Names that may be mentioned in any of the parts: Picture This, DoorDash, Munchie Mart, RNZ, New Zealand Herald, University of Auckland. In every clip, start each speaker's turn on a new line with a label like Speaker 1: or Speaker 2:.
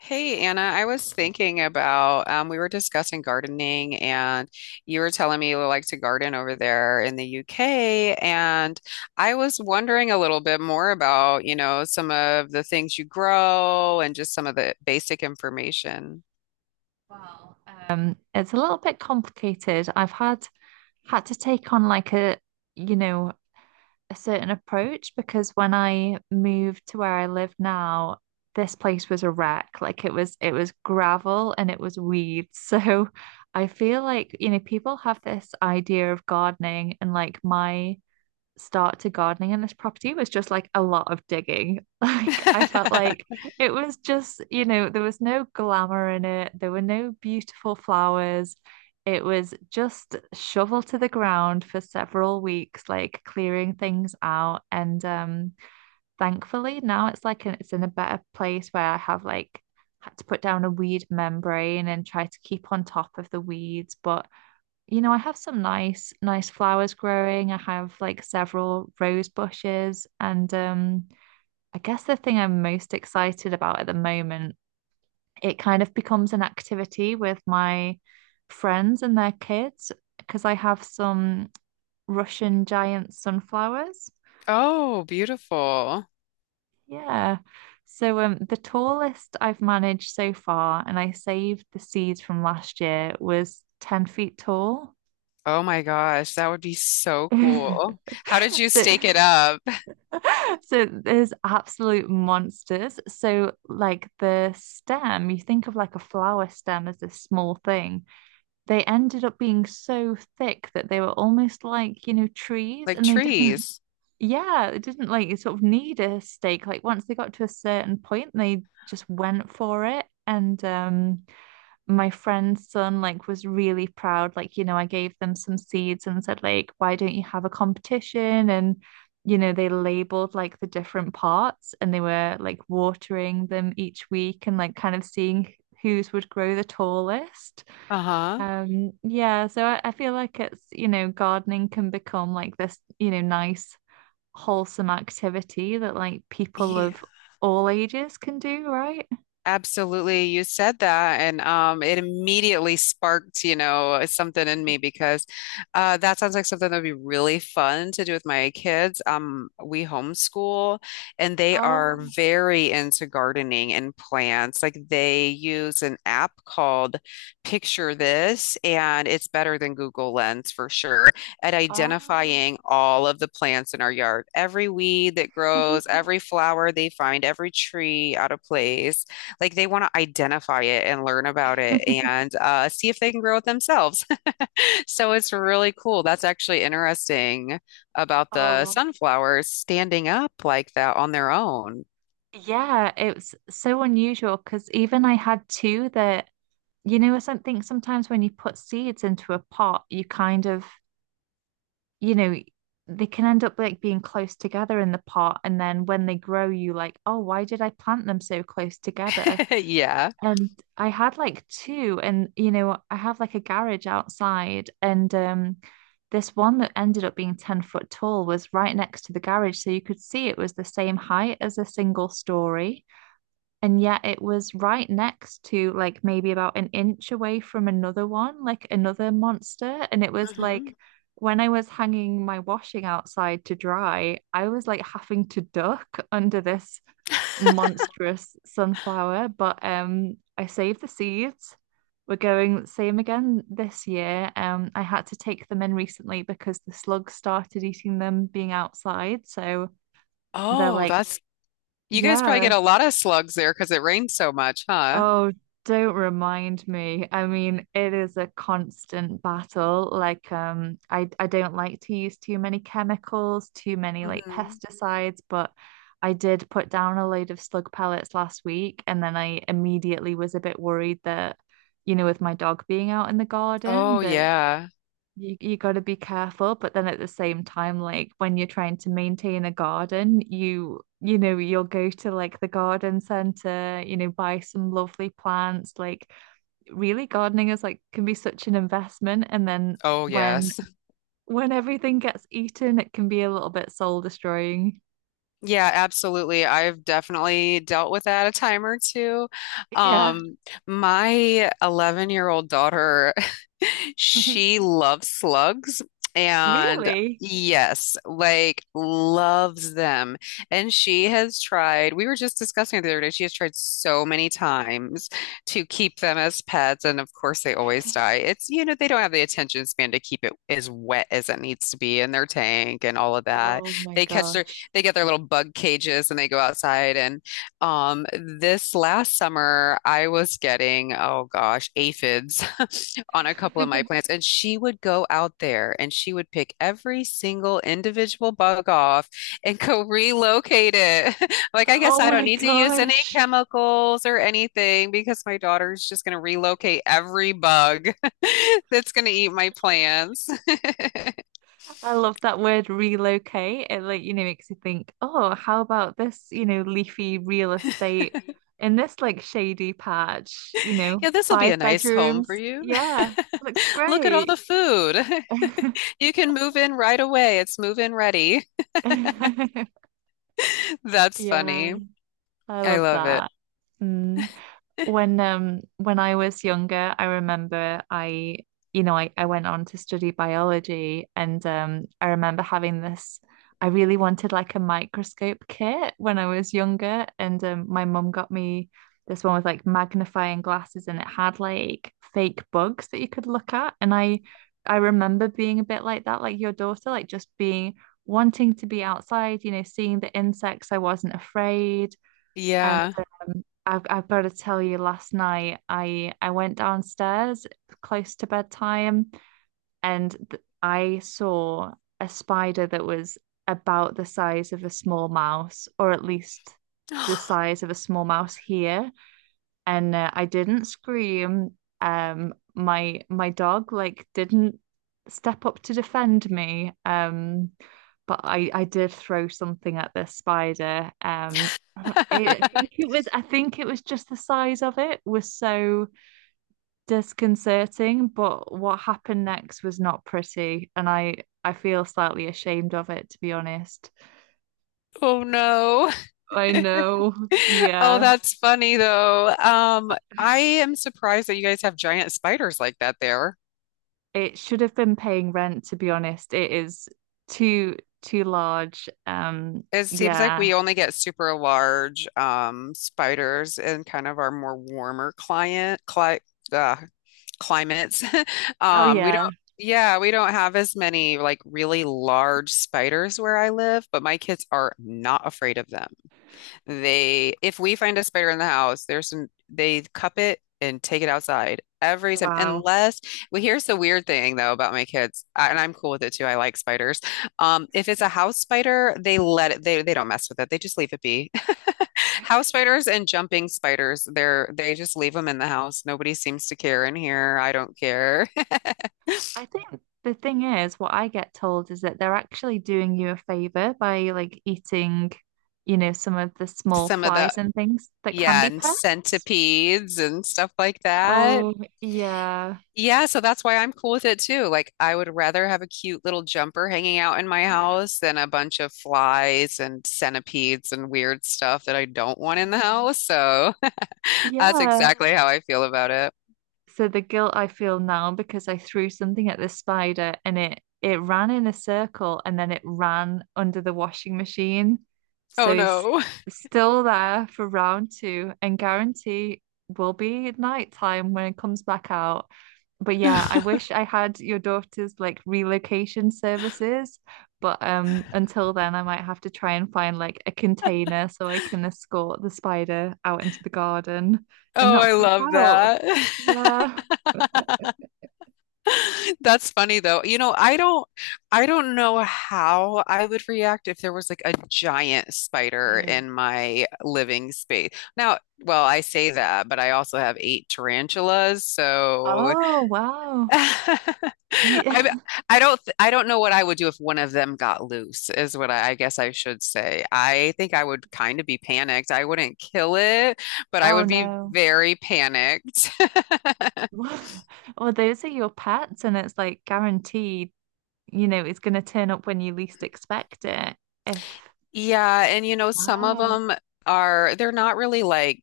Speaker 1: Hey Anna, I was thinking about we were discussing gardening, and you were telling me you like to garden over there in the UK, and I was wondering a little bit more about, you know, some of the things you grow and just some of the basic information.
Speaker 2: Well, it's a little bit complicated. I've had to take on like you know, a certain approach because when I moved to where I live now, this place was a wreck. Like it was gravel and it was weeds. So I feel like, you know, people have this idea of gardening and like my start to gardening in this property was just like a lot of digging. Like I felt like it was just, you know, there was no glamour in it. There were no beautiful flowers. It was just shovel to the ground for several weeks, like clearing things out. And Thankfully now it's like it's in a better place where I have like had to put down a weed membrane and try to keep on top of the weeds. But you know, I have some nice, nice flowers growing. I have like several rose bushes. And I guess the thing I'm most excited about at the moment, it kind of becomes an activity with my friends and their kids because I have some Russian giant sunflowers.
Speaker 1: Oh, beautiful.
Speaker 2: Yeah. So the tallest I've managed so far, and I saved the seeds from last year, was 10 feet tall.
Speaker 1: Oh my gosh, that would be so cool. How did you
Speaker 2: So
Speaker 1: stake it up?
Speaker 2: so there's absolute monsters. So like the stem, you think of like a flower stem as this small thing. They ended up being so thick that they were almost like, you know, trees
Speaker 1: Like
Speaker 2: and they didn't,
Speaker 1: trees.
Speaker 2: yeah, they didn't like sort of need a stake. Like once they got to a certain point, they just went for it. And my friend's son like was really proud, like you know, I gave them some seeds and said like, why don't you have a competition? And you know, they labeled like the different parts and they were like watering them each week and like kind of seeing whose would grow the tallest.
Speaker 1: Uh-huh.
Speaker 2: Yeah, so I feel like it's, you know, gardening can become like this, you know, nice wholesome activity that like people of all ages can do, right?
Speaker 1: Absolutely. You said that and it immediately sparked, you know, something in me because that sounds like something that would be really fun to do with my kids. Um, we homeschool and they are
Speaker 2: Oh,
Speaker 1: very into gardening and plants. Like, they use an app called Picture This, and it's better than Google Lens for sure at identifying all of the plants in our yard. Every weed that
Speaker 2: oh.
Speaker 1: grows, every flower they find, every tree out of place. Like, they want to identify it and learn about it, and see if they can grow it themselves. So it's really cool. That's actually interesting about the
Speaker 2: Oh,
Speaker 1: sunflowers standing up like that on their own.
Speaker 2: yeah, it was so unusual because even I had two that, you know, something sometimes when you put seeds into a pot, you kind of, you know, they can end up like being close together in the pot. And then when they grow, you like, oh, why did I plant them so close together?
Speaker 1: Yeah.
Speaker 2: And I had like two, and, you know, I have like a garage outside, and this one that ended up being 10-foot tall was right next to the garage. So you could see it was the same height as a single story. And yet it was right next to, like, maybe about an inch away from another one, like another monster. And it was like
Speaker 1: Hmm.
Speaker 2: when I was hanging my washing outside to dry, I was like having to duck under this monstrous sunflower. But I saved the seeds. We're going same again this year. I had to take them in recently because the slugs started eating them being outside. So they're
Speaker 1: Oh,
Speaker 2: like,
Speaker 1: that's you guys probably
Speaker 2: yeah.
Speaker 1: get a lot of slugs there because it rains so much, huh?
Speaker 2: Oh, don't remind me. I mean, it is a constant battle. Like, I don't like to use too many chemicals, too many like
Speaker 1: Hmm.
Speaker 2: pesticides, but I did put down a load of slug pellets last week, and then I immediately was a bit worried that, you know, with my dog being out in the garden,
Speaker 1: Oh,
Speaker 2: that
Speaker 1: yeah.
Speaker 2: you got to be careful. But then at the same time, like when you're trying to maintain a garden, you know you'll go to like the garden center, you know, buy some lovely plants. Like really, gardening is like can be such an investment, and then
Speaker 1: Oh,
Speaker 2: when
Speaker 1: yes.
Speaker 2: when everything gets eaten, it can be a little bit soul destroying.
Speaker 1: Yeah, absolutely. I've definitely dealt with that a time or two.
Speaker 2: Yeah,
Speaker 1: Um, my 11-year-old daughter, she loves slugs, and
Speaker 2: really.
Speaker 1: yes, like, loves them. And she has tried, we were just discussing it the other day, she has tried so many times to keep them as pets. And of course, they always die. It's, you know, they don't have the attention span to keep it as wet as it needs to be in their tank and all of that.
Speaker 2: Oh my
Speaker 1: They catch their
Speaker 2: gosh.
Speaker 1: they get their little bug cages and they go outside. And this last summer, I was getting, oh gosh, aphids on a couple of my plants. And she would go out there and she would pick every single individual bug off and go relocate it. Like, I guess
Speaker 2: Oh
Speaker 1: I don't
Speaker 2: my
Speaker 1: need to use any
Speaker 2: gosh.
Speaker 1: chemicals or anything because my daughter's just going to relocate every bug that's going to eat my plants.
Speaker 2: I love that word relocate. It like, you know, makes you think, oh, how about this, you know, leafy real estate in this like shady patch, you know,
Speaker 1: Yeah, this will be
Speaker 2: five
Speaker 1: a nice home for
Speaker 2: bedrooms.
Speaker 1: you.
Speaker 2: Yeah, looks
Speaker 1: Look at all
Speaker 2: great.
Speaker 1: the food. You can move in right away. It's move in ready. That's
Speaker 2: Yeah,
Speaker 1: funny.
Speaker 2: I
Speaker 1: I
Speaker 2: love
Speaker 1: love it.
Speaker 2: that. Mm. When I was younger, I remember I, you know, I went on to study biology, and I remember having this, I really wanted like a microscope kit when I was younger. And my mum got me this one with like magnifying glasses, and it had like fake bugs that you could look at. And I remember being a bit like that, like your daughter, like just being, wanting to be outside, you know, seeing the insects. I wasn't afraid. And
Speaker 1: Yeah.
Speaker 2: I've got to tell you, last night I went downstairs close to bedtime, and th I saw a spider that was about the size of a small mouse, or at least the size of a small mouse here. And I didn't scream. My dog like didn't step up to defend me. But I did throw something at this spider. I think it was just the size of it was so disconcerting. But what happened next was not pretty, and I feel slightly ashamed of it, to be honest.
Speaker 1: Oh no.
Speaker 2: I know,
Speaker 1: Oh,
Speaker 2: yeah.
Speaker 1: that's funny though. I am surprised that you guys have giant spiders like that there.
Speaker 2: It should have been paying rent, to be honest. It is too large.
Speaker 1: It seems like
Speaker 2: Yeah.
Speaker 1: we only get super large spiders in kind of our more warmer client cli uh, climates.
Speaker 2: Oh
Speaker 1: We
Speaker 2: yeah.
Speaker 1: don't, yeah, we don't have as many like really large spiders where I live, but my kids are not afraid of them. They, if we find a spider in the house, there's some, they cup it and take it outside every time.
Speaker 2: Wow.
Speaker 1: Unless, Well, here's the weird thing though about my kids, and I'm cool with it too. I like spiders. If it's a house spider, they let it, they don't mess with it. They just leave it be. House spiders and jumping spiders, they just leave them in the house. Nobody seems to care in here. I don't care.
Speaker 2: I think the thing is, what I get told is that they're actually doing you a favor by like eating, you know, some of the small
Speaker 1: Some of the,
Speaker 2: flies and things that can
Speaker 1: yeah,
Speaker 2: be
Speaker 1: and
Speaker 2: pests.
Speaker 1: centipedes and stuff like that.
Speaker 2: Oh, yeah.
Speaker 1: Yeah, so that's why I'm cool with it too. Like, I would rather have a cute little jumper hanging out in my house than a bunch of flies and centipedes and weird stuff that I don't want in the
Speaker 2: Mm.
Speaker 1: house. So that's
Speaker 2: Yeah.
Speaker 1: exactly how I feel about it.
Speaker 2: So the guilt I feel now, because I threw something at the spider and it ran in a circle and then it ran under the washing machine. So
Speaker 1: Oh
Speaker 2: it's
Speaker 1: no.
Speaker 2: still there for round two, and guarantee will be at night time when it comes back out. But yeah, I wish I had your daughter's like relocation services. But until then I might have to try and find like a container so I can escort the spider out into the garden and
Speaker 1: Oh,
Speaker 2: not
Speaker 1: I
Speaker 2: freak
Speaker 1: love
Speaker 2: out.
Speaker 1: that.
Speaker 2: Yeah.
Speaker 1: That's funny though. You know, I don't know how I would react if there was like a giant spider
Speaker 2: Mm.
Speaker 1: in my living space. Now, well, I say that, but I also have eight tarantulas. So
Speaker 2: Oh, wow. Yeah.
Speaker 1: I I don't know what I would do if one of them got loose, is what I guess I should say. I think I would kind of be panicked. I wouldn't kill it, but I
Speaker 2: Oh,
Speaker 1: would be
Speaker 2: no.
Speaker 1: very panicked.
Speaker 2: Well, those are your pets, and it's like guaranteed, you know, it's going to turn up when you least expect it. If,
Speaker 1: Yeah, and you know, some of
Speaker 2: wow.
Speaker 1: them are they're not really like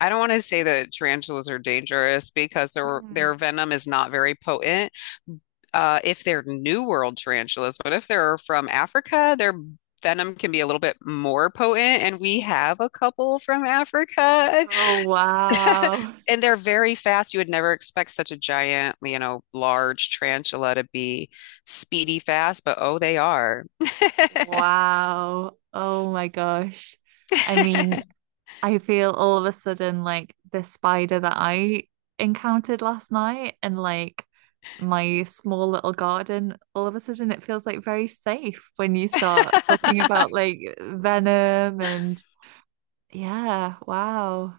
Speaker 1: I don't want to say that tarantulas are dangerous because
Speaker 2: Mm.
Speaker 1: their venom is not very potent. If they're New World tarantulas, but if they're from Africa, their venom can be a little bit more potent, and we have a couple from Africa.
Speaker 2: Oh, wow.
Speaker 1: And they're very fast. You would never expect such a giant, you know, large tarantula to be speedy fast, but oh, they are.
Speaker 2: Wow. Oh, my gosh. I mean, I feel all of a sudden like the spider that I encountered last night and like my small little garden, all of a sudden it feels like very safe when you start talking about like venom and yeah, wow.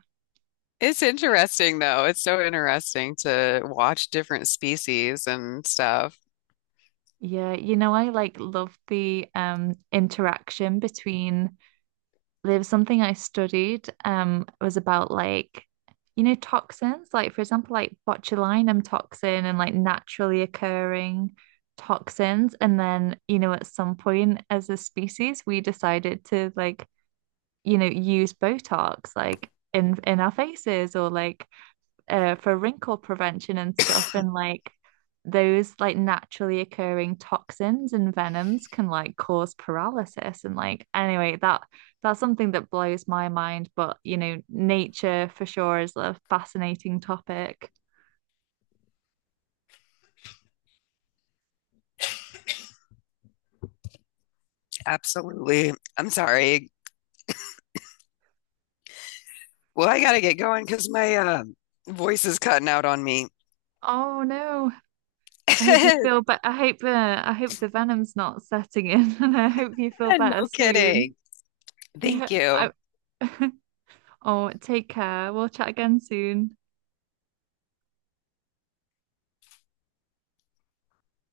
Speaker 1: It's interesting though. It's so interesting to watch different species and stuff.
Speaker 2: Yeah, you know, I like love the interaction between, there was something I studied, it was about like, you know, toxins, like for example like botulinum toxin and like naturally occurring toxins. And then you know at some point as a species we decided to like, you know, use Botox like in our faces, or like for wrinkle prevention and stuff. And like those like naturally occurring toxins and venoms can like cause paralysis. And like anyway, that's something that blows my mind. But you know, nature for sure is a fascinating topic.
Speaker 1: Absolutely. I'm sorry. Well, I gotta get going because my voice is cutting out on me.
Speaker 2: Oh no. I hope you feel better. I hope the venom's not setting in and I hope you feel better
Speaker 1: No
Speaker 2: soon.
Speaker 1: kidding.
Speaker 2: Yeah.
Speaker 1: Thank you.
Speaker 2: I- oh, take care. We'll chat again soon.